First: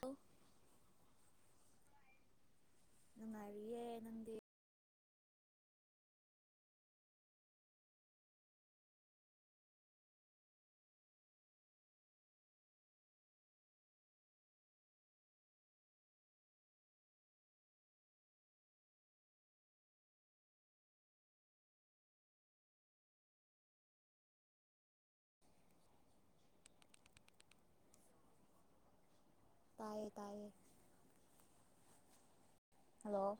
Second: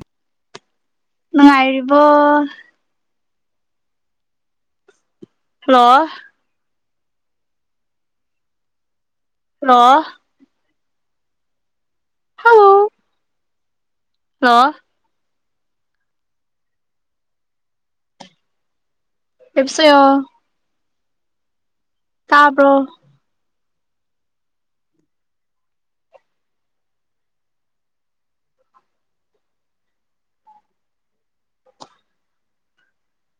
ꯇ ꯅꯨꯡꯉꯥꯏꯔꯤꯕꯣ ꯅꯨꯡꯉꯥꯏꯔꯤꯌꯦꯦ ꯅꯪꯗꯤ ꯍꯜꯂꯣ ꯍꯂꯣ ꯍ ꯍꯂ ꯑꯦꯕꯁꯣ ꯇꯥꯕ꯭ꯔꯣ ꯇꯥꯏꯦ ꯇꯥꯏꯦ ꯍꯂꯣ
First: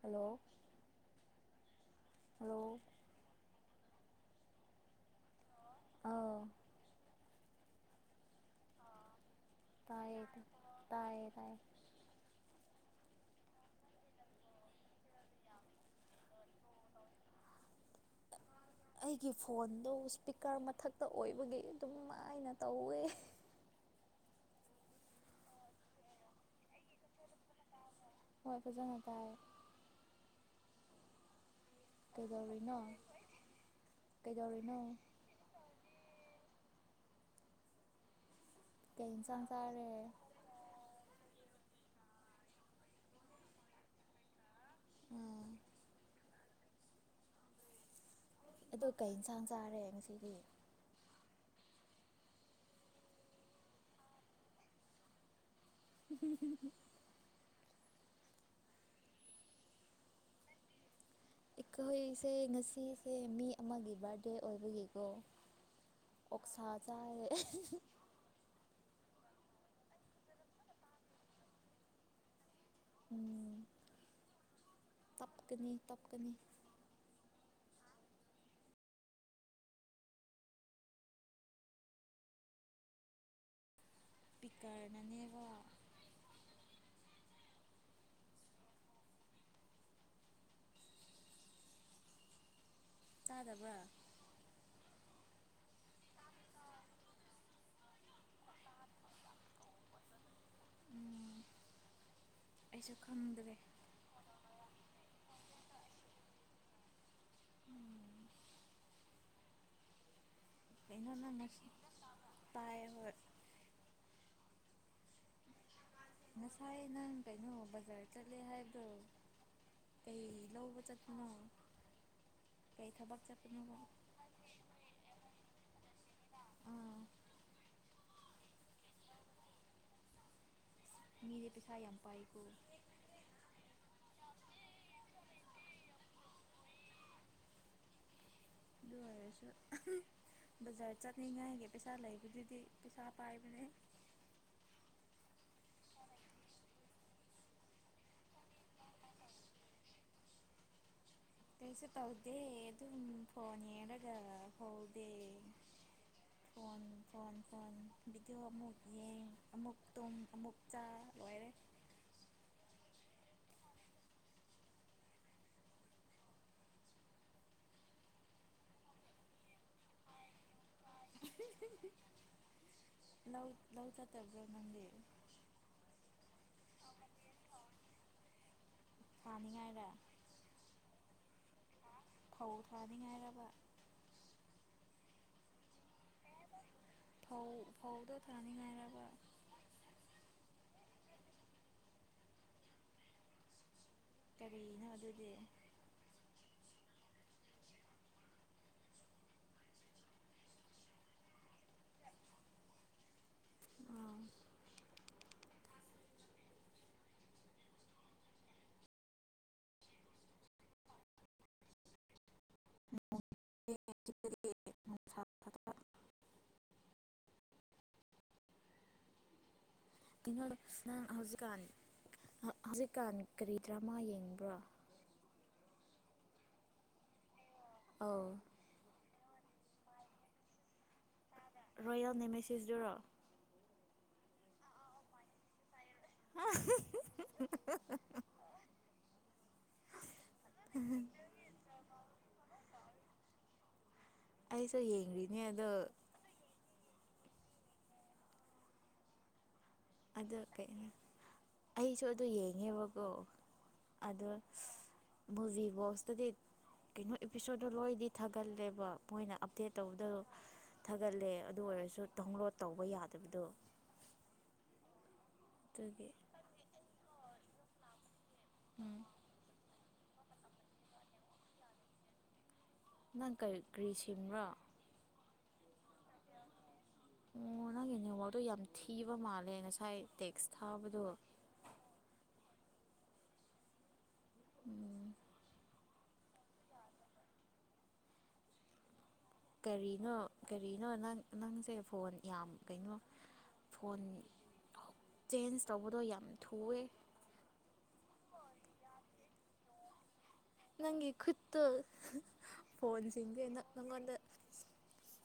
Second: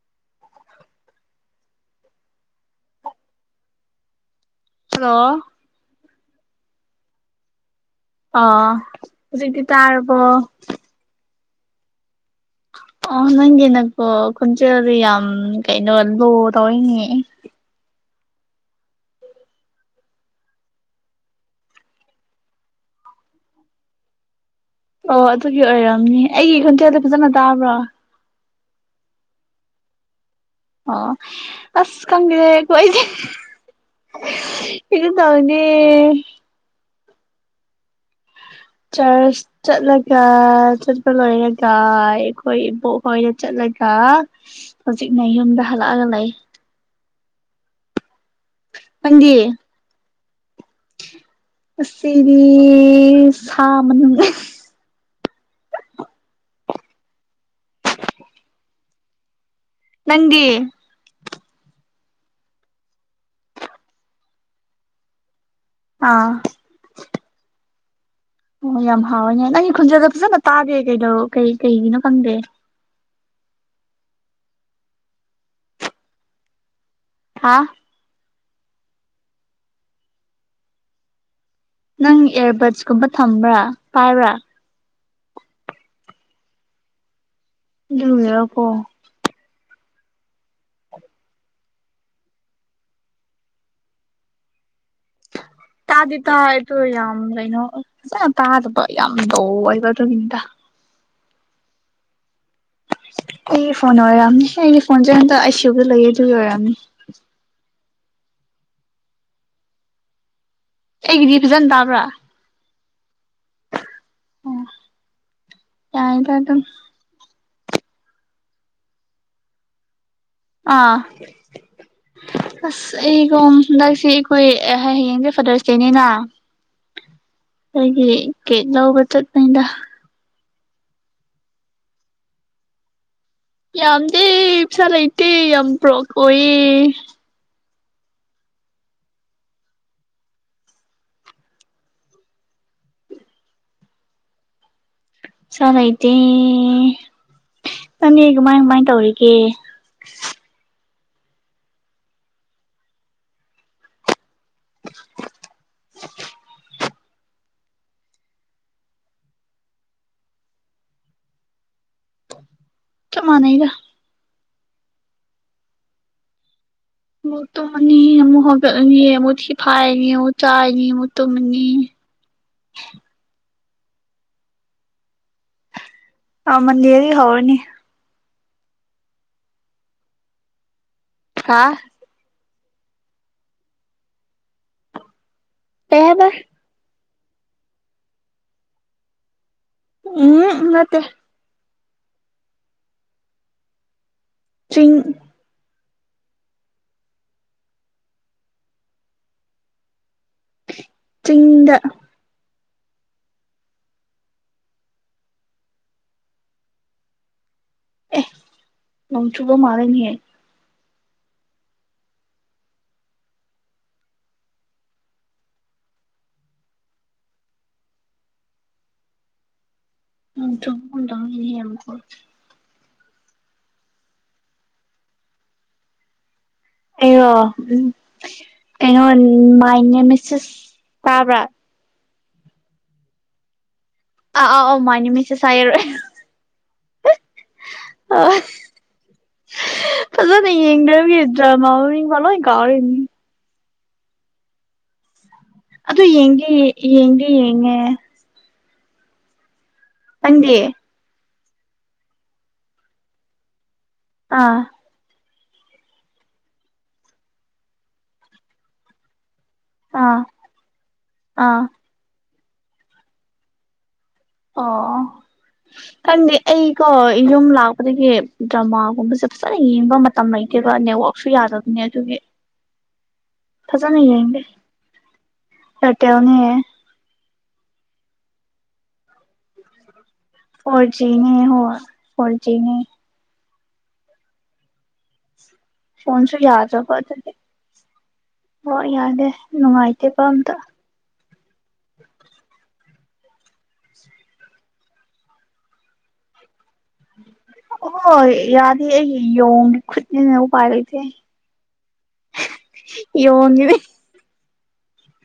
ꯍꯂꯣ ꯍꯣ ꯍꯜꯂꯣ ꯑꯥꯎ ꯑꯥ ꯗꯤ ꯇꯥꯔꯔꯕꯣ ꯇꯥꯏꯌꯦ ꯇꯥꯏꯌꯦ ꯇꯥꯏꯌꯦ ꯑ ꯅꯪꯒꯤ ꯅꯪꯀꯣ ꯈꯣꯟꯖꯦꯜꯗꯤ ꯌꯥꯝ ꯀꯩꯅꯣ ꯂ ꯇꯧꯏꯅꯦ ꯑꯩꯒꯤ ꯐꯣꯟꯗꯣ ꯏꯁꯄꯤꯀꯔ ꯃꯊꯛꯇ ꯑꯣꯏꯕꯒꯤ ꯑꯗꯨꯝ ꯃꯥꯏꯅ ꯇꯧꯋꯦ ꯑꯣ ꯑꯗꯨꯒꯤ ꯑꯣꯏꯔꯝꯅꯤ ꯑꯩꯒꯤ ꯈꯣꯟꯖꯦꯜꯗ ꯐꯖꯅ ꯇꯥꯕ꯭ꯔꯣ ꯍꯣꯏ ꯐꯖꯥ ꯉ ꯇꯥꯏ ꯑꯣ ꯑꯁ ꯈꯪꯒꯤꯗꯦ ꯀꯩꯗꯧꯔꯤꯅꯣ ꯀꯣꯏꯦ ꯀꯩꯗꯧꯔꯤꯅꯣ ꯏ ꯇꯧꯅꯤ ꯆ ꯀꯩ ꯏꯟꯁꯥꯡ ꯆꯥꯔꯦ ꯆꯠꯂꯒ ꯆꯠꯄ ꯂꯣꯏ ꯥꯏ ꯑꯩꯈꯣꯏ ꯏꯕꯣꯛꯣꯏ ꯑꯣꯏꯅ ꯆꯠꯂꯒ ꯍꯧꯖꯤꯛꯅ ꯎꯝ ꯌꯨꯝꯗ ꯍꯜꯂꯛꯑꯒ ꯂꯩ ꯑꯣ ꯀꯩ ꯏꯟꯁꯥꯡ ꯆꯥꯔꯦ ꯉꯁꯤ ꯎ ꯑꯁꯤꯔꯤ ꯁꯥꯥ ꯃꯅ ꯍꯝ ꯍꯝ ꯅꯪꯗꯤ ꯑꯩꯈꯣꯏꯁꯦ ꯉꯁꯤꯁꯦ ꯃꯤ ꯑꯃꯒꯤ ꯕꯥꯔꯗꯦ ꯑꯣꯏꯕꯒꯤꯀꯣ ꯑꯥ ꯑꯣꯛꯁꯥꯥ ꯆꯥꯌꯦ ꯑꯍꯦꯍꯦ ꯑꯣ ꯌꯥꯝ ꯍꯥꯎꯋꯦꯅꯦ ꯅꯪꯒꯤ ꯈꯣꯟꯖꯦꯟꯗꯣ ꯐꯖꯅ ꯇꯥꯗꯦ ꯀꯩꯗꯧ ꯀꯩ ꯀꯩꯒꯤꯅꯣ ꯈꯪꯗꯦ ꯎꯝ ꯇꯞꯀꯅꯤ ꯇꯞꯀꯅꯤ ꯍꯥ ꯅꯪ ꯑꯦꯔꯕꯠꯁ ꯀꯨꯝꯕ ꯊꯝꯕ꯭ꯔꯥ ꯄꯥꯏꯕ꯭ꯔꯥ ꯄꯤꯀꯔꯅꯅꯦꯕ ꯑꯗꯨꯔꯣꯄꯣ ꯇꯥꯗꯕ꯭ꯔꯥ ꯇꯥꯗꯤ ꯇꯥꯏ ꯑꯇꯣ ꯌꯥꯝ ꯀꯩꯅꯣ ꯇꯥ ꯌꯥꯝꯗꯧ ꯑꯣꯏꯕ ꯇ ꯃꯤꯗ ꯎꯝ ꯑꯩꯁꯨ ꯈꯪꯗ꯭ꯔꯦ ꯑꯩ ꯐꯣꯟ ꯑꯣꯏꯔꯝꯅꯤ ꯑꯩꯒꯤ ꯐꯣꯟꯁꯦ ꯍꯟꯗꯛ ꯑꯩ ꯁꯤꯕ ꯂꯩꯌꯦ ꯑꯗꯨꯒꯤ ꯑꯣꯏꯔꯝꯅꯤ ꯀꯩꯅꯣ ꯅꯪ ꯑꯩꯒꯤꯗꯤ ꯉꯁꯤ ꯐꯖꯅ ꯇꯥꯕ꯭ꯔꯥ ꯇꯥꯏ ꯍꯣꯏ ꯑꯣ ꯋꯥꯉꯥꯡꯂꯣꯏꯒꯤ ꯈꯣꯟꯖꯦꯜꯁꯦ ꯌꯥꯝꯅ ꯄꯤꯛꯄꯅ ꯂꯧꯐꯝ ꯈꯪꯗꯔꯦ ꯋꯥꯉꯥꯡꯂꯣꯏꯒꯤ ꯈꯣꯟꯖꯦꯜꯁꯦ ꯌꯥꯝꯅ ꯄꯤꯛꯄꯅ ꯂꯧꯐꯝ ꯈꯪꯗꯔꯦ ꯑꯥ ꯀꯩ ꯑꯁ ꯊꯕꯛ ꯑꯩꯒꯣꯝ ꯆꯠꯄꯅꯣꯕ ꯍꯟꯗꯛꯁꯤ ꯑꯩꯈꯣꯏ ꯑꯦꯍ ꯍꯌꯦꯡꯗꯤ ꯐꯥꯗꯔꯁ ꯗꯦꯅꯤꯅ ꯑꯥ ꯑꯩꯒꯤ ꯀꯦꯛ ꯂꯧꯕ ꯆꯠꯄꯅꯤꯗ ꯃꯤꯗꯤ ꯄꯩꯁꯥ ꯌꯥꯝ ꯄꯥꯏꯀꯣ ꯌꯥꯝꯗꯦ ꯄꯩꯁꯥ ꯂꯩꯇꯦ ꯌꯥꯝ ꯕ꯭ꯔꯣꯛ ꯑꯣꯏꯌꯦ ꯑꯗꯨ ꯑꯣꯏꯔꯁꯨ ꯑꯍ ꯕꯖꯥꯔ ꯆꯠꯅꯤꯡꯉꯥꯏꯒꯤ ꯄꯩꯁꯥ ꯂꯩꯕꯗꯨꯗꯤ ꯄꯩꯁꯥ ꯄꯥꯏꯕꯅꯦ ꯁꯥ ꯂꯩꯇꯦ ꯅꯪꯗꯤ ꯀꯃꯥꯏ ꯀꯃꯥꯏ ꯇꯧꯔꯤꯒꯦ ꯀꯩꯁꯨ ꯇꯥꯎꯗꯦ ꯑꯗꯨꯝꯝ ꯐꯣꯟ ꯌꯦꯡꯉꯒ ꯋꯥꯉꯥꯡꯂꯣꯏꯒꯤ ꯈꯣꯟꯖꯦꯜꯁꯦ ꯌꯥꯝꯅ ꯄꯤꯛꯄꯅ ꯂꯧꯐꯝ ꯈꯪꯗꯔꯦ ꯐꯣꯟ ꯐꯣꯟ ꯚꯤꯗꯤꯑꯣ ꯑꯃꯨꯛ ꯌꯦꯡ ꯑꯃꯨꯛ ꯇꯨꯝ ꯑꯃꯨꯛ ꯆꯥ ꯂꯣꯏꯔꯦ ꯆꯞ ꯃꯥꯟꯅꯩꯗ ꯃꯨꯛ ꯇꯨꯝꯃꯅꯤ ꯑꯃꯨꯛ ꯍꯧꯒꯠꯂꯅꯤ ꯑꯃꯨꯛ ꯊꯤꯐꯥꯏꯔꯅꯤ ꯑꯃꯨꯛ ꯆꯥꯏ ꯅꯤ ꯑꯃꯨꯛ ꯇꯧꯝꯃꯅꯤ ꯂꯧ ꯂꯧ ꯆꯠꯇꯕ꯭ꯔ ꯅꯪꯗꯤ ꯑ ꯃꯟꯗꯦꯗꯩ ꯍꯧꯔꯅꯤ ꯊꯥꯅꯤꯡꯉꯥꯏꯔꯥ ꯍꯥ ꯐꯧ ꯊꯥꯅꯤꯡꯉꯥꯏꯔꯕ ꯀꯩ ꯍꯥꯏꯕ ꯐꯧ ꯐꯧꯗꯣ ꯊꯥꯅꯤꯡꯉꯥꯏꯔꯕ ꯎꯝꯍꯝ ꯅꯠꯇꯦ ꯀꯔꯤꯅꯣ ꯆꯤꯡ ꯑꯗꯨꯗꯤ ꯆꯤꯡꯗ ꯑꯦ ꯅꯣꯡꯆꯨꯕ ꯃꯥꯜꯂꯦꯅꯦ ꯑꯥ ꯀꯩꯅꯣ [unintelligible] ꯀꯥꯟ ꯀꯔꯤ ꯗ꯭ꯔꯃꯥ ꯌꯦꯡꯕ꯭ꯔꯣ ꯑꯩꯔꯣ ꯎꯝ ꯑꯧ ꯑꯩꯉꯣꯟ ꯎꯝ ꯃꯥꯏ ꯅꯦꯃꯦꯁꯦꯁ ꯇꯥꯕ꯭ꯔꯥ ꯄꯌꯦꯜ ꯅꯦꯃꯦꯁꯦꯖ ꯗꯨꯔꯣ ꯑꯥ ꯑ ꯑꯥꯎ ꯃꯥꯏ ꯅꯦꯃꯦꯁꯦꯁ ꯍꯥꯏꯌꯦꯔꯦ ꯑꯦꯍ ꯑꯍ ꯐꯖꯅ ꯌꯦꯗ꯭ꯔꯥꯃꯤ ꯗ꯭ꯔꯃꯥ ꯃꯃꯤꯡꯐꯥꯎ ꯂꯣꯏ ꯀꯥꯎꯔꯦꯅꯦ ꯑꯩꯁꯨ ꯌꯦꯡꯔꯤ ꯑꯗꯨ ꯌꯦꯡꯒꯦ ꯌꯦ ꯌꯦꯡꯒꯦ ꯑꯩ ꯌꯦꯡꯉꯦ ꯑꯗꯣ ꯅꯪꯗꯤ ꯀꯩ ꯑꯦꯅꯦꯡꯉꯤꯅꯣ ꯑꯩꯁꯨ ꯑꯗꯨ ꯌꯦꯡꯉꯦꯕꯀꯣ ꯑꯗꯣ ꯑꯥ ꯁꯍꯍ ꯃꯨꯚꯤ ꯕꯣꯛꯁꯇꯗꯤ ꯀꯩꯅꯣ ꯏꯄꯤꯁꯣꯠꯇꯣ ꯂꯣꯏꯗꯤ ꯊꯥꯒꯜꯂꯦꯕ ꯃꯣꯏꯅ ꯑꯞꯗꯦꯠ ꯇꯧꯕꯗ ꯑꯥ ꯊꯥꯒꯠꯂꯦ ꯑꯗꯨ ꯑꯥ ꯑꯣꯏꯔꯁꯨ ꯗꯥꯎꯟꯂꯣꯠ ꯇꯧꯕ ꯌꯥꯗꯕꯗꯣ ꯑꯣ ꯑꯗꯨꯒꯤ ꯈꯪꯗꯦ ꯑꯩ ꯀꯣꯏ ꯑꯩ ꯌꯨꯝ ꯂꯥꯛꯄꯗꯒꯤ ꯎꯝ ꯗ꯭ꯔꯃꯥꯒꯨꯝꯕꯁꯦ ꯐꯖꯅ ꯌꯦꯡ ꯃꯇꯝ ꯂꯩꯇꯦꯕ ꯅꯦꯠꯋꯥꯛꯁꯨ ꯌꯥꯗꯕꯅꯦ ꯑꯗꯨꯒꯤ ꯅꯪ ꯀꯔꯤ ꯀ꯭ꯔꯤ ꯐꯖꯅ ꯌꯦꯡꯗꯦ ꯁꯤꯝꯔꯣ ꯑꯦꯌꯥꯔꯇꯦꯜꯅꯦ ꯑꯣ ꯅꯪꯒꯤ ꯅꯦꯋꯥꯛꯇꯣ ꯌꯥꯝ ꯊꯤꯕ ꯃꯥꯜꯂꯦ ꯉꯁꯥꯏ ꯇꯦꯛꯁ ꯐꯣꯔ ꯊꯥꯕꯗꯣ ꯖꯤ ꯅꯦꯋꯥꯛ ꯐꯣꯔ ꯖꯤ ꯅꯦ ꯎꯝ ꯐꯣꯟꯁꯨ ꯌꯥꯗ꯭ꯔꯕ ꯑꯗꯨꯗꯤ ꯅꯦꯋꯥꯛ ꯌꯥꯗꯦ ꯀꯔꯤꯅꯣ ꯅꯨꯡꯉꯥꯏꯇꯦꯕ ꯑꯝꯇ ꯀꯔꯤꯅꯣ ꯅꯪ ꯅꯪꯁꯦ ꯐꯣꯟ ꯌꯥꯝ ꯀꯩꯅꯣ ꯐꯣꯟ ꯆꯦꯟꯖ ꯇꯧꯕꯗꯣ ꯌꯥꯝ ꯊꯨꯋꯦ ꯍꯣꯏ ꯌꯥꯗꯦ ꯑꯩꯒꯤ ꯌꯣꯡꯒꯤ ꯈꯨꯠ ꯅꯪꯒꯤ ꯈꯨꯠꯇꯨ ꯍꯍ ꯐꯣꯟ ꯁꯤꯡꯒꯦ ꯅꯛ ꯌꯣꯟꯒꯤꯅꯤ ꯅꯉꯣꯟꯗ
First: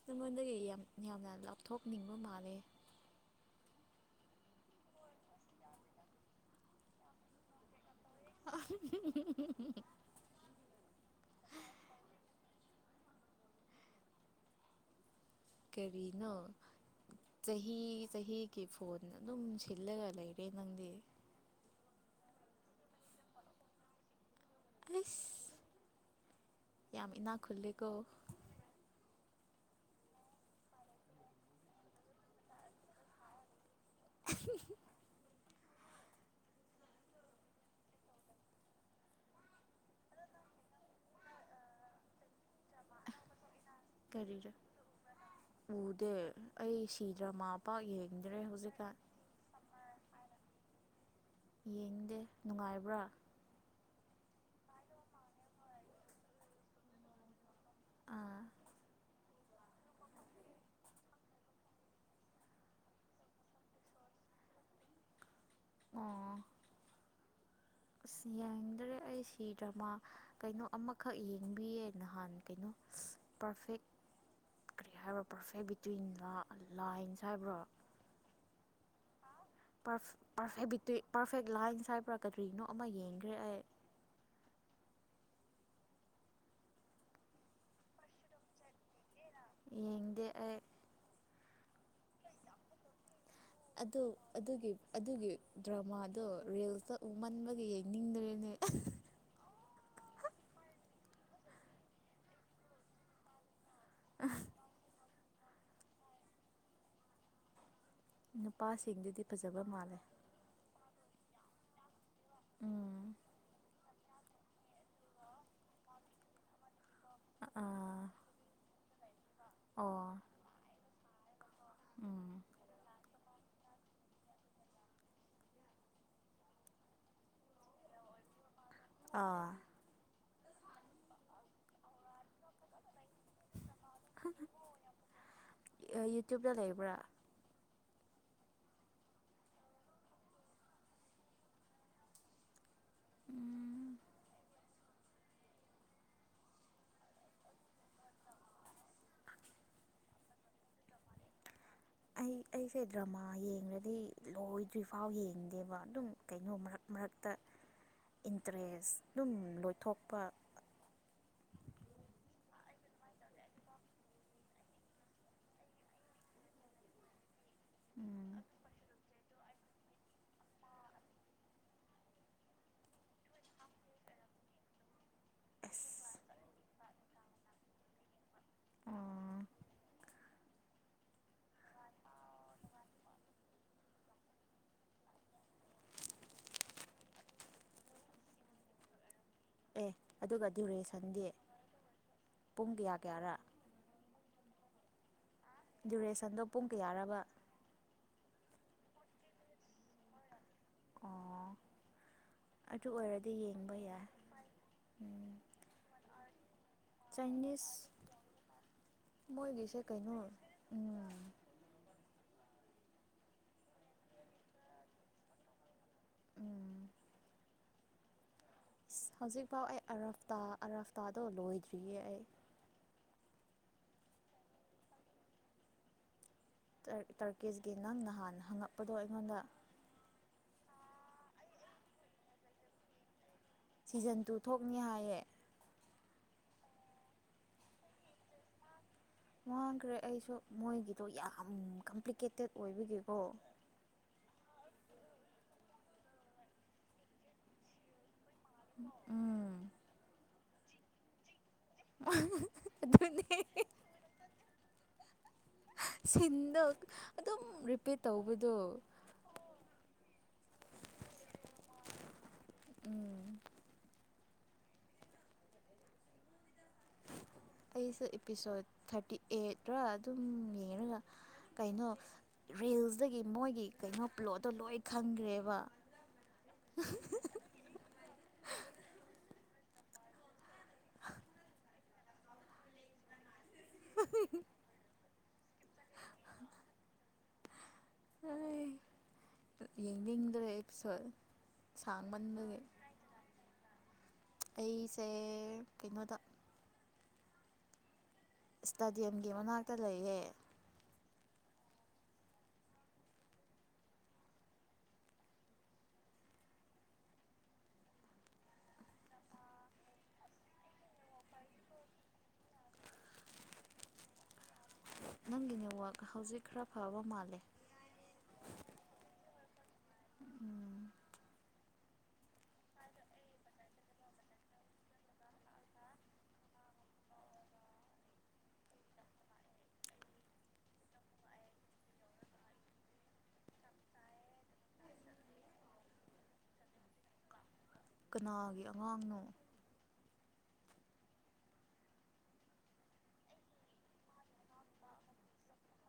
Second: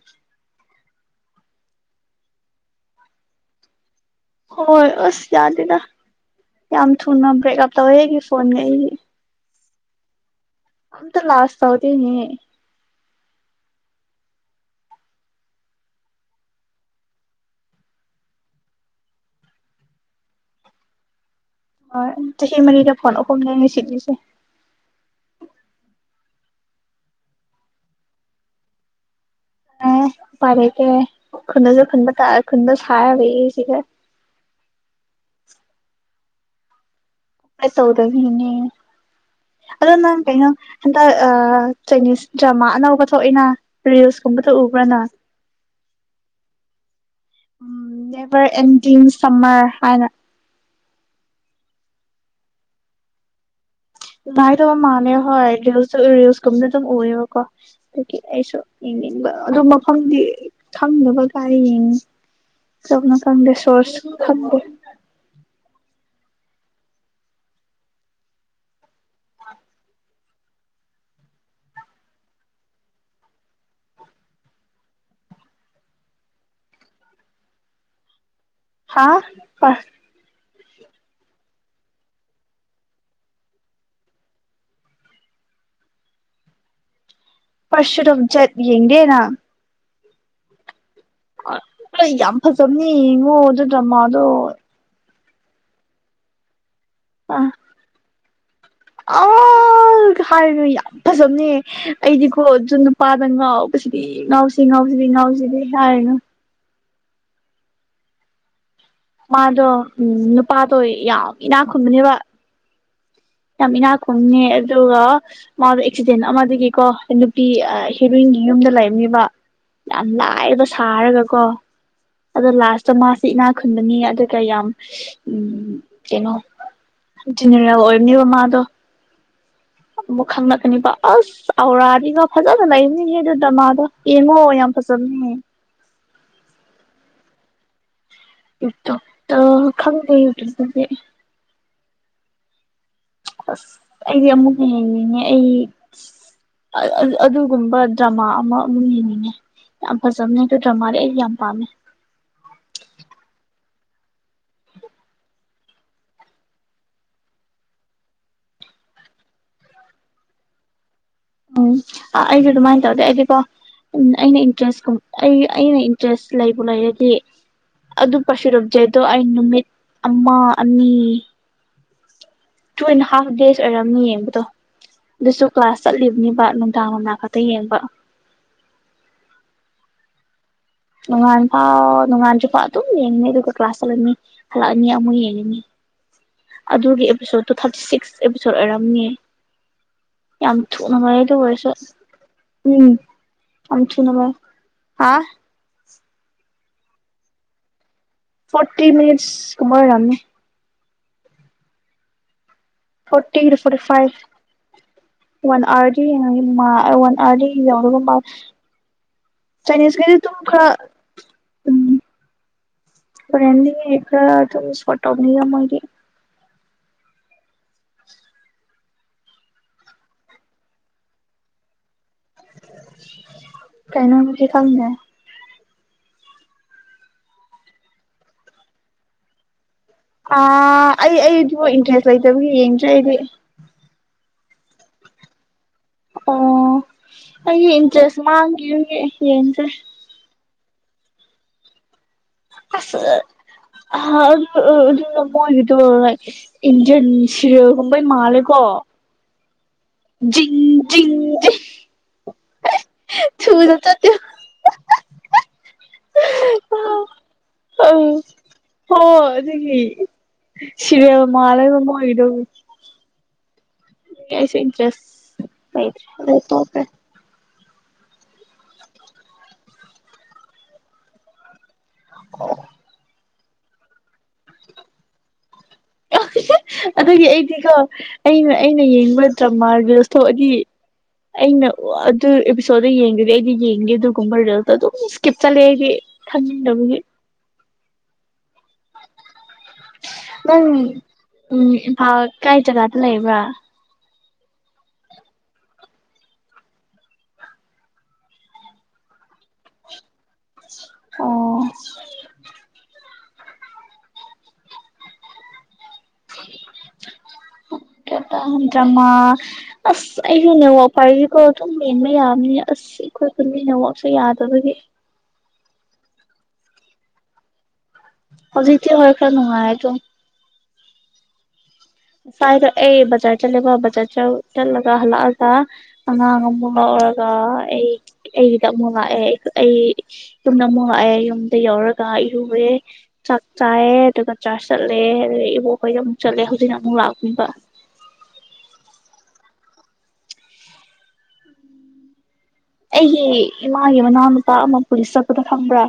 ꯅꯉꯣꯟꯗꯒꯤ ꯌꯥꯝ ꯌꯥꯝꯅ ꯂꯥꯞꯊꯣꯛꯅꯤꯡꯕ ꯃꯥꯜꯂꯦ ꯍꯣꯏ ꯑꯁ ꯌꯥꯗꯦꯗ ꯌꯥꯝ ꯊꯨꯅ ꯕ꯭ꯔꯦꯛ ꯑꯞ ꯇꯧꯋꯦ ꯑꯩꯒꯤ ꯐꯣꯟ ꯉꯩꯗꯤ [unintelligible] ꯑꯝꯇ ꯂꯥꯁ ꯇꯧꯗꯦꯅꯦ꯫ ꯀꯔꯤꯅꯣ ꯆꯍꯤ ꯆꯍꯤꯒꯤ ꯐꯣꯟ ꯑꯗꯨꯝ ꯁꯤꯜꯂꯒ ꯂꯩꯔꯦ ꯅꯪꯗꯤ꯫ ꯍꯧꯔꯛꯑꯅꯤ ꯆꯍꯤ ꯃꯔꯤꯗ ꯐꯣꯟ ꯑꯍꯨꯝꯅꯦ ꯑꯩꯅ ꯁꯤꯠꯂꯤꯖꯦ꯫ ꯑꯩꯁ ꯌꯥꯝ ꯏꯅꯥꯛ ꯈꯨꯜꯂꯦꯀꯣ꯫ ꯑꯦ ꯎꯄꯥꯏ ꯂꯩꯇꯦ ꯈꯨꯟꯗꯖꯨ ꯈꯨꯟꯕ ꯇꯥꯔ ꯈꯨꯟꯕ ꯁꯥꯔ ꯂꯩꯌꯦꯁꯤꯗ꯫ [unintelligible] ꯑꯗꯣ ꯅꯪ ꯀꯩꯅꯣ ꯍꯟꯗꯛ ꯑ ꯆꯩꯏꯅꯤꯁ ꯗ꯭ꯔꯃꯥ ꯑꯅꯧꯕ ꯊꯣꯛꯏꯅ ꯔꯤꯜꯁꯀꯨꯝꯕꯗꯨ ꯀꯔꯤꯔ ꯎꯕ꯭ꯔꯥꯅ꯫ ꯎꯗꯦ ꯑꯩ ꯁꯤ ꯗ꯭ꯔꯃꯥ ꯎꯝ ꯄꯥꯛ ꯌꯦꯡꯗ꯭ꯔꯦ ꯅꯦꯚꯔ ꯍꯧꯖꯤꯛꯀꯥꯟ ꯑꯦꯟꯗꯤꯡ ꯁꯝꯃꯔ ꯍꯥꯏꯅ꯫ ꯌꯦꯡꯗꯦ ꯅꯨꯡꯉꯥꯏꯕ꯭ꯔꯥ꯫ ꯉꯥꯏꯗꯕ ꯃꯥꯜꯂꯦ ꯍꯣꯏ ꯔꯤꯜꯁ ꯔꯤꯜꯁꯀꯨꯝꯗ ꯑꯗꯨꯝ ꯑꯨꯏꯕꯀꯣ ꯑꯗꯨꯒꯤ ꯑꯥ ꯑꯩꯁꯨ ꯌꯦꯡꯅꯤꯡꯕ ꯑꯗꯨ ꯃꯐꯝꯗꯤ ꯈꯪꯗꯕ ꯀꯥꯏ ꯌꯦꯡꯅꯤ ꯀꯔꯤꯕꯅꯣ ꯈꯪꯗꯦ ꯁꯣꯔꯁ [unintelligible] ꯈꯪꯗꯦ ꯑꯣ꯫ ꯏꯁ ꯌꯦꯡꯗꯔꯦ꯫ ꯑꯩ ꯁꯤ ꯗ꯭ꯔꯃꯥ ꯀꯩꯅꯣ ꯑꯃꯈꯛ ꯌꯦꯡꯕꯤꯌꯦ ꯅꯍꯥꯟ ꯀꯩꯅꯣ ꯄꯔꯐꯦꯛ ꯀꯔꯤ ꯍꯥꯏꯕ꯭ꯔ ꯄꯔꯐꯦꯛ ꯕꯤꯇ꯭ꯋꯤꯟ ꯂꯥ ꯂꯥꯏꯟꯁ ꯍꯥꯏꯕ꯭ꯔꯣ꯫ ꯑꯥ꯫ ꯄꯔꯐ ꯄꯔꯐꯦꯛ ꯕꯤꯇꯨꯌꯤꯛ ꯄꯔꯐꯦꯛ ꯂꯥꯏꯟꯁ ꯍꯥꯏꯕ꯭ꯔꯥ ꯀꯔꯤꯅꯣ ꯑꯃ ꯌꯦꯡꯈ꯭ꯔꯦ ꯑꯩ꯫ ꯄꯁꯔꯨꯝ ꯆꯠ ꯌꯦꯡꯒꯦꯔ꯫ ꯌꯦꯡꯗꯦ ꯑꯩ꯫ [unintelligible] ꯑꯩ ꯌꯥꯝ ꯐꯖꯕꯅꯤ ꯌꯦꯡꯉꯣ ꯑꯗꯣ ꯑꯗꯨ ꯗ꯭ꯔꯃꯥꯗꯣ꯫ ꯑꯗꯨꯒꯤ ꯑꯗꯨꯒꯤ ꯗ꯭ꯔꯃꯥꯗꯣ ꯔꯤꯜꯁꯇꯣ꯫ ꯑꯨꯃꯟꯕꯒꯤ ꯌꯦꯡꯅꯤꯡꯗ꯭ꯔꯦ꯫ ꯑꯦ [unintelligible] ꯑ ꯍꯥꯏꯔꯒ ꯌꯥꯝ ꯐꯖꯕꯅꯦ ꯑꯩꯗꯤꯀꯣ ꯖꯨ ꯅꯨꯄꯥꯗ ꯉꯥꯎ ꯉꯁꯤꯗꯤ ꯉꯥꯎꯁꯤ ꯉꯥꯎꯖꯤꯗꯤ ꯉꯥꯎꯖꯤ ꯑꯗꯨꯗꯤ ꯍꯥꯏꯔꯅꯨ꯫ ꯅꯨꯄ ꯃꯥꯗꯣ ꯎꯝ ꯅꯨꯄꯥꯗꯣ ꯌꯥꯝ ꯏꯅꯥꯛ ꯈꯨꯨꯟꯕꯅꯦꯕ꯫ ꯎꯝ ꯌꯥꯝ ꯏꯅꯥꯛ ꯈꯨꯟꯕꯅꯦ ꯑꯗꯨꯒ ꯃꯥꯗꯣ ꯑꯦꯛꯁꯤꯗꯦꯟ ꯑꯃꯗꯒꯤꯀꯣ ꯅꯨꯄꯤ ꯑ ꯑꯥ ꯍꯤꯔꯣꯏꯟꯒꯤ ꯌꯨꯝꯗ ꯂꯥꯏ ꯅꯤꯕ꯫ ꯌꯥꯝ ꯑꯣ ꯂꯥꯏꯕꯁ ꯁꯥꯔꯒ ꯀꯣ꯫ ꯎꯝ ꯑꯗꯣ ꯂꯥꯁꯇ ꯃꯥꯁꯤ ꯏꯅꯥ ꯈꯨꯟꯕꯅꯤ ꯑꯗꯨꯒ ꯌꯥꯝ ꯎꯝ ꯀꯩꯅꯣ ꯖꯦꯅꯔꯦꯜ ꯑꯣꯏꯔꯝꯅꯦꯕ ꯃꯥꯗꯣ꯫ ꯑꯥ꯫ ꯑꯃꯨꯛ ꯈꯪꯪꯂꯛꯀꯅꯤꯕ ꯑꯁ ꯑꯧꯔꯅꯤꯒ ꯐꯖꯅ ꯂꯩꯕꯅꯤꯦ ꯗꯃꯗ ꯏꯃ ꯌꯥꯝ ꯐꯁꯜ ꯌꯇ꯭ꯨꯕꯇ ꯂꯩꯕ꯭ꯔꯥ ꯌꯨꯇꯨꯕ ꯈꯪ ꯂꯩ ꯌꯨꯇꯨꯕ ꯃ ꯑꯁ ꯑꯩꯗꯤ ꯑꯃꯨꯛ ꯌꯦꯡꯅꯤꯡꯉꯦ ꯑꯩ ꯑꯗꯨꯒꯨꯝꯕ ꯗ꯭ꯔꯃꯥ ꯑꯃ ꯑꯃꯨꯛ ꯌꯦꯡꯅꯤꯡꯉꯦ ꯌꯥꯝ ꯐꯖꯕꯅꯦ ꯑꯗꯨꯗ ꯗ꯭ꯔꯃꯥꯗꯤ ꯑꯩꯗꯤ ꯌꯥꯝ ꯄꯥꯝꯃꯦ ꯑꯩ ꯑꯩꯁꯦ ꯗ꯭ꯔꯃꯥ ꯌꯦꯡꯗꯤ ꯂꯣꯏꯗ꯭ꯔꯤꯐꯥꯎ ꯌꯦꯡ ꯗꯦꯕ ꯑꯗꯨꯝ ꯀꯩꯅꯣ ꯃꯔꯛ ꯃꯔꯛꯇ ꯏꯟꯇꯔꯦꯁ ꯑꯗꯨꯝ ꯂꯣꯏꯊꯣꯛꯄ ꯎꯝ ꯑꯩꯁꯨ ꯑꯗꯨꯃꯥꯏꯅ ꯇꯧꯗꯦ ꯍꯥꯏꯗꯤꯀꯣ ꯑꯩꯅ ꯏꯟꯇꯔꯦꯁꯀꯨꯝ ꯑꯩ ꯑꯩꯅ ꯏꯟꯇꯔꯦꯁ ꯂꯩꯕꯨ ꯂꯩꯔꯗꯤ ꯑꯗꯨ ꯄꯁꯨꯔꯨꯞꯖ ꯍꯥꯏꯣ ꯑ ꯅꯨꯃꯤꯠ ꯑꯝꯃꯥ ꯑꯝꯃꯤ ꯇꯨ ꯑꯦꯟ ꯍꯥꯐ ꯗꯦꯖ ꯑꯣꯏꯔꯝꯅ ꯌꯦꯡꯕꯗꯣ ꯑꯗꯨꯁꯨ ꯀ꯭ꯂꯥꯁ ꯑꯁ ꯆꯠꯂꯤꯕꯅꯤꯕ ꯅꯨꯡꯗꯥꯡ ꯋꯥ ꯑꯇꯩ ꯌꯦꯡꯕ ꯑꯣ ꯅꯣꯡꯉꯥꯟ ꯐꯥꯎ ꯅꯣꯡꯉꯥꯟꯁꯨꯐꯥꯎ ꯑꯗꯨꯝ ꯌꯦꯡꯉꯅꯤ ꯑꯗꯨꯒ ꯀ꯭ꯂꯥꯁ ꯆꯠꯂꯅꯤ ꯍꯜꯂꯛꯑꯅꯤ ꯑꯃꯨꯛ ꯌꯦꯡꯉꯅꯤ ꯑꯗꯨꯒꯤ ꯑꯦꯄꯤꯁꯣꯠꯇꯣ ꯊꯥꯔꯇꯤ ꯁꯤꯛꯁ ꯑꯦꯄꯤꯁꯣꯠ ꯑꯣꯏꯔꯝꯅꯤ ꯌꯥꯝ ꯑꯦ ꯑꯗꯨꯒ ꯌꯥꯝ ꯊꯨꯅ ꯗ꯭ꯌꯨꯔꯦꯁꯟꯗꯤ ꯃꯔꯥꯏꯗ ꯑꯣꯏꯔꯁ ꯄꯨꯡ ꯎꯝ ꯀꯌꯥ ꯀꯌꯥꯔꯥ ꯌꯥꯝ ꯊꯅ ꯑꯃꯥꯏ ꯍꯥ ꯗꯨꯔꯦꯁꯟꯗꯣ ꯄꯨꯡ ꯀꯌꯥꯔꯕ ꯐꯣꯔꯇꯤ ꯃꯤꯅꯤꯠꯁ ꯀꯨꯝꯃꯔ ꯔꯨ ꯑꯣ ꯑꯗꯨ ꯑꯣꯏꯔꯗꯤ ꯐꯇꯤ ꯌꯦꯡꯕ ꯐꯤ ꯐ ꯌꯥꯏ ꯎꯝ ꯋꯥꯟꯔ ꯋꯥꯟ ꯑꯥꯋꯥꯔꯗꯤ ꯆꯥꯏꯅꯤꯁ ꯌꯥꯎꯔꯒ ꯃꯥ ꯃꯣꯏꯒꯤꯁꯦ ꯆꯥꯏꯅꯤꯁꯈꯩꯗꯤ ꯀꯩꯅꯣ ꯑꯗꯨꯝ ꯈꯔ ꯎꯝ ꯎ ꯁꯣꯇꯣꯔꯤ ꯎꯝ ꯑ ꯍꯧꯖꯤꯛꯐꯥꯎ ꯑꯩ ꯑꯔꯞꯇꯥ ꯑꯔꯞꯇꯥꯗꯣ ꯂꯣꯏꯗ꯭ꯔꯤꯌꯦ ꯑꯩ ꯀꯥꯏꯅ ꯊꯝꯅꯦ ꯇꯔꯀꯤꯁꯀꯤ ꯅꯪ ꯅꯍꯥꯟꯅ ꯍꯪꯉꯛꯄꯗꯣ ꯑꯩꯉꯣꯟꯗ ꯑ ꯑꯩ ꯑꯩꯗꯨꯕꯨ ꯏꯟꯇꯔꯦꯁ ꯂꯩꯇꯕꯒꯤ ꯌꯦꯡꯗ꯭ꯔꯦ ꯑꯩꯗꯤ ꯁꯤꯖꯟ ꯇꯨ ꯊꯣꯛꯅꯤ ꯍꯥꯏꯌꯦ ꯑꯣ ꯑꯩ ꯏꯟ ꯆꯁ ꯃꯥꯡꯒꯤꯦ ꯃꯥꯡꯈ꯭ꯔꯦ ꯑꯩꯁꯨ ꯃꯣꯏꯒꯤꯗꯣ ꯌꯥꯝ ꯀ ꯑꯦꯄ꯭ꯂꯤꯀꯦꯇꯦꯠ ꯑꯣꯏꯕꯤꯒꯦꯀꯣ ꯑ ꯑꯗꯨ ꯅꯃꯒꯣ ꯏꯟꯖꯟꯁꯤꯒꯣꯏ ꯃꯥꯂ ꯀ ꯎꯝ ꯖꯤ ꯑꯗꯨꯅꯦ ꯊꯨꯗꯗ ꯇꯨ ꯁꯤꯟꯗꯣ ꯑꯗꯨꯝ ꯔꯤꯄꯦꯠ ꯑꯪ ꯇꯧꯕꯗꯣ ꯍꯣꯏ ꯑꯗꯨꯒꯤ ꯁꯤꯔꯤꯌꯦꯜ ꯃꯥꯜꯂꯦꯕ ꯃꯣꯏꯒꯤꯗꯣ ꯎꯝ ꯀꯁꯨ ꯏꯇꯔꯦꯁꯦ ꯑꯩꯁꯨꯦ ꯑꯦꯄꯤꯁꯣꯠ ꯊꯥꯔꯇꯤ ꯑꯩꯠꯇ ꯑꯗꯨꯝ ꯌꯦꯡꯉꯒ ꯀꯩꯅꯣ ꯔꯤꯜꯁꯗꯒꯤ ꯃꯣꯏꯒꯤ ꯀꯩꯅꯣ ꯄ꯭ꯂꯣꯠꯇꯣ ꯂꯣꯏ ꯈꯪꯈ꯭ꯔꯦꯕ ꯑꯗꯨꯒꯤ ꯔꯣꯁꯇꯣ ꯑꯩꯗꯤ ꯑꯩꯅ ꯑꯗꯨ ꯑꯦꯄꯤꯁꯣꯗ ꯌꯦꯡꯗꯗꯤ ꯑꯩꯗꯤ ꯌꯦꯡꯉꯦ ꯑꯗꯨꯒꯨꯝꯕ ꯔꯤꯜꯁ ꯑꯗꯨꯝ ꯀꯤꯞ ꯆꯠꯂꯦ ꯑꯩꯗꯤ ꯈꯟꯅꯤꯡꯗꯕꯒꯤ ꯑ ꯅꯪ ꯑꯦꯄꯤꯁꯣꯠ ꯎꯝ ꯏꯝꯐꯥꯜ ꯁꯥꯡꯃꯟꯕꯒꯤ ꯀꯥꯏ ꯖꯒꯥꯗ ꯂꯩꯕ꯭ꯔꯥ ꯑꯩꯁꯦ ꯀꯩꯅꯣꯗ ꯏꯁꯇꯗꯤꯌꯝꯒꯤ ꯃꯅꯥꯛꯇ ꯂꯩꯌꯦ ꯑꯣ ꯗ꯭ꯔꯃꯥ ꯑꯁ ꯑꯩꯁꯨ ꯅꯦꯋꯥꯛꯄ ꯄꯥꯏꯔꯤꯁꯤꯀꯣ ꯑꯗꯨꯝ ꯃꯦꯟꯕ ꯌꯥꯕꯅꯤ ꯑꯁ ꯑꯩꯈꯣꯏ ꯅꯦꯋꯥꯛꯁꯨ ꯌꯥꯗꯕꯒꯤ ꯑꯊꯪꯒꯤꯅꯦ ꯋꯥꯛ ꯍꯧꯖꯤꯛ ꯈꯔ ꯐꯕ ꯃꯥꯂꯦ ꯍꯧꯖꯤꯛꯇ ꯍꯔ ꯈꯔ ꯅꯣꯡꯉꯥꯏ ꯑꯣ ꯉꯁ꯭ꯋꯥꯏꯗ ꯑꯩ ꯕꯖꯥꯔ ꯆꯠꯂꯦꯕ ꯕꯖꯥꯔ ꯆꯠꯂꯒ ꯍꯜꯂꯛꯑꯒ ꯑꯉꯥꯡ ꯑꯃꯨꯛ ꯂꯧꯔꯒ ꯑꯩ ꯑꯩꯗ ꯑꯃꯨꯛ ꯂꯥꯛꯑꯦ ꯑꯩ ꯌꯨꯝꯗ ꯑꯃꯨꯛ ꯂꯥꯛꯑꯦ ꯌꯨꯝꯗ ꯌꯧꯔꯒ ꯏꯔꯨꯔꯦ ꯆꯥꯛ ꯆꯥꯏꯑꯦ ꯑꯗꯨꯒ ꯆꯥꯛ ꯆꯠꯂꯦ ꯑꯗꯒꯤ ꯏꯕꯣꯛꯈꯩꯗ ꯑꯃꯨꯛ ꯆꯠꯂꯦ ꯍꯧꯖꯤꯛ ꯑꯗꯨꯅ ꯑꯃꯨꯛ ꯂꯥꯛꯅꯤꯡꯕ ꯀꯅꯥꯒꯤ ꯑꯉꯥꯡꯅꯣ ꯑꯩꯒꯤ ꯏꯃꯥꯒꯤ ꯃꯅꯥꯎꯅꯨꯄꯥ ꯑꯃ ꯄꯨꯂꯤꯁ ꯆꯠꯄꯗ ꯐꯪꯕ꯭ꯔꯥ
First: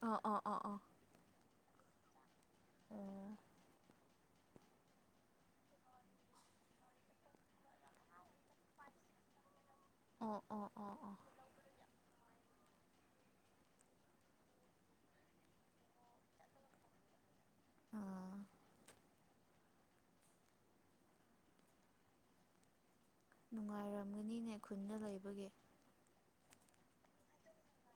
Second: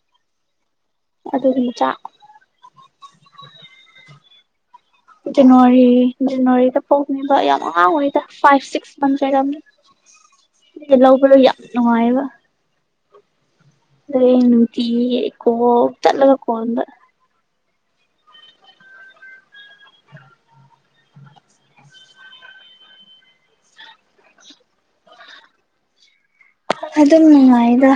ꯑ ꯑ ꯑ ꯑ ꯑꯗꯨꯝ ꯆ ꯖꯅꯋꯥꯔꯤ ꯖꯅꯋꯥꯔꯤꯗ ꯐꯣꯛꯅꯦꯕ ꯌꯥꯝ ꯑꯉꯥꯡ ꯑꯣꯏꯔꯤꯩꯗ ꯐꯥꯏꯚ ꯁꯤꯛꯁ ꯃꯟ ꯂꯩꯔꯝꯅꯤ ꯑꯣ ꯑꯣ ꯑꯣ ꯑꯣ ꯂꯧ ꯑꯣ ꯄꯂꯣ ꯌꯥꯅꯅꯨꯡꯉꯑꯕ ꯂꯩꯅꯨꯡꯤ ꯀꯣ ꯆꯠꯂꯒ ꯀꯣꯟꯗ ꯑ ꯅꯨꯡꯉꯥꯏꯔꯝꯒꯅꯤꯅꯦ ꯈꯨꯟꯅ ꯂꯩꯕꯒꯤ ꯑꯗꯨꯝ ꯅꯨꯡꯉꯥꯏꯗ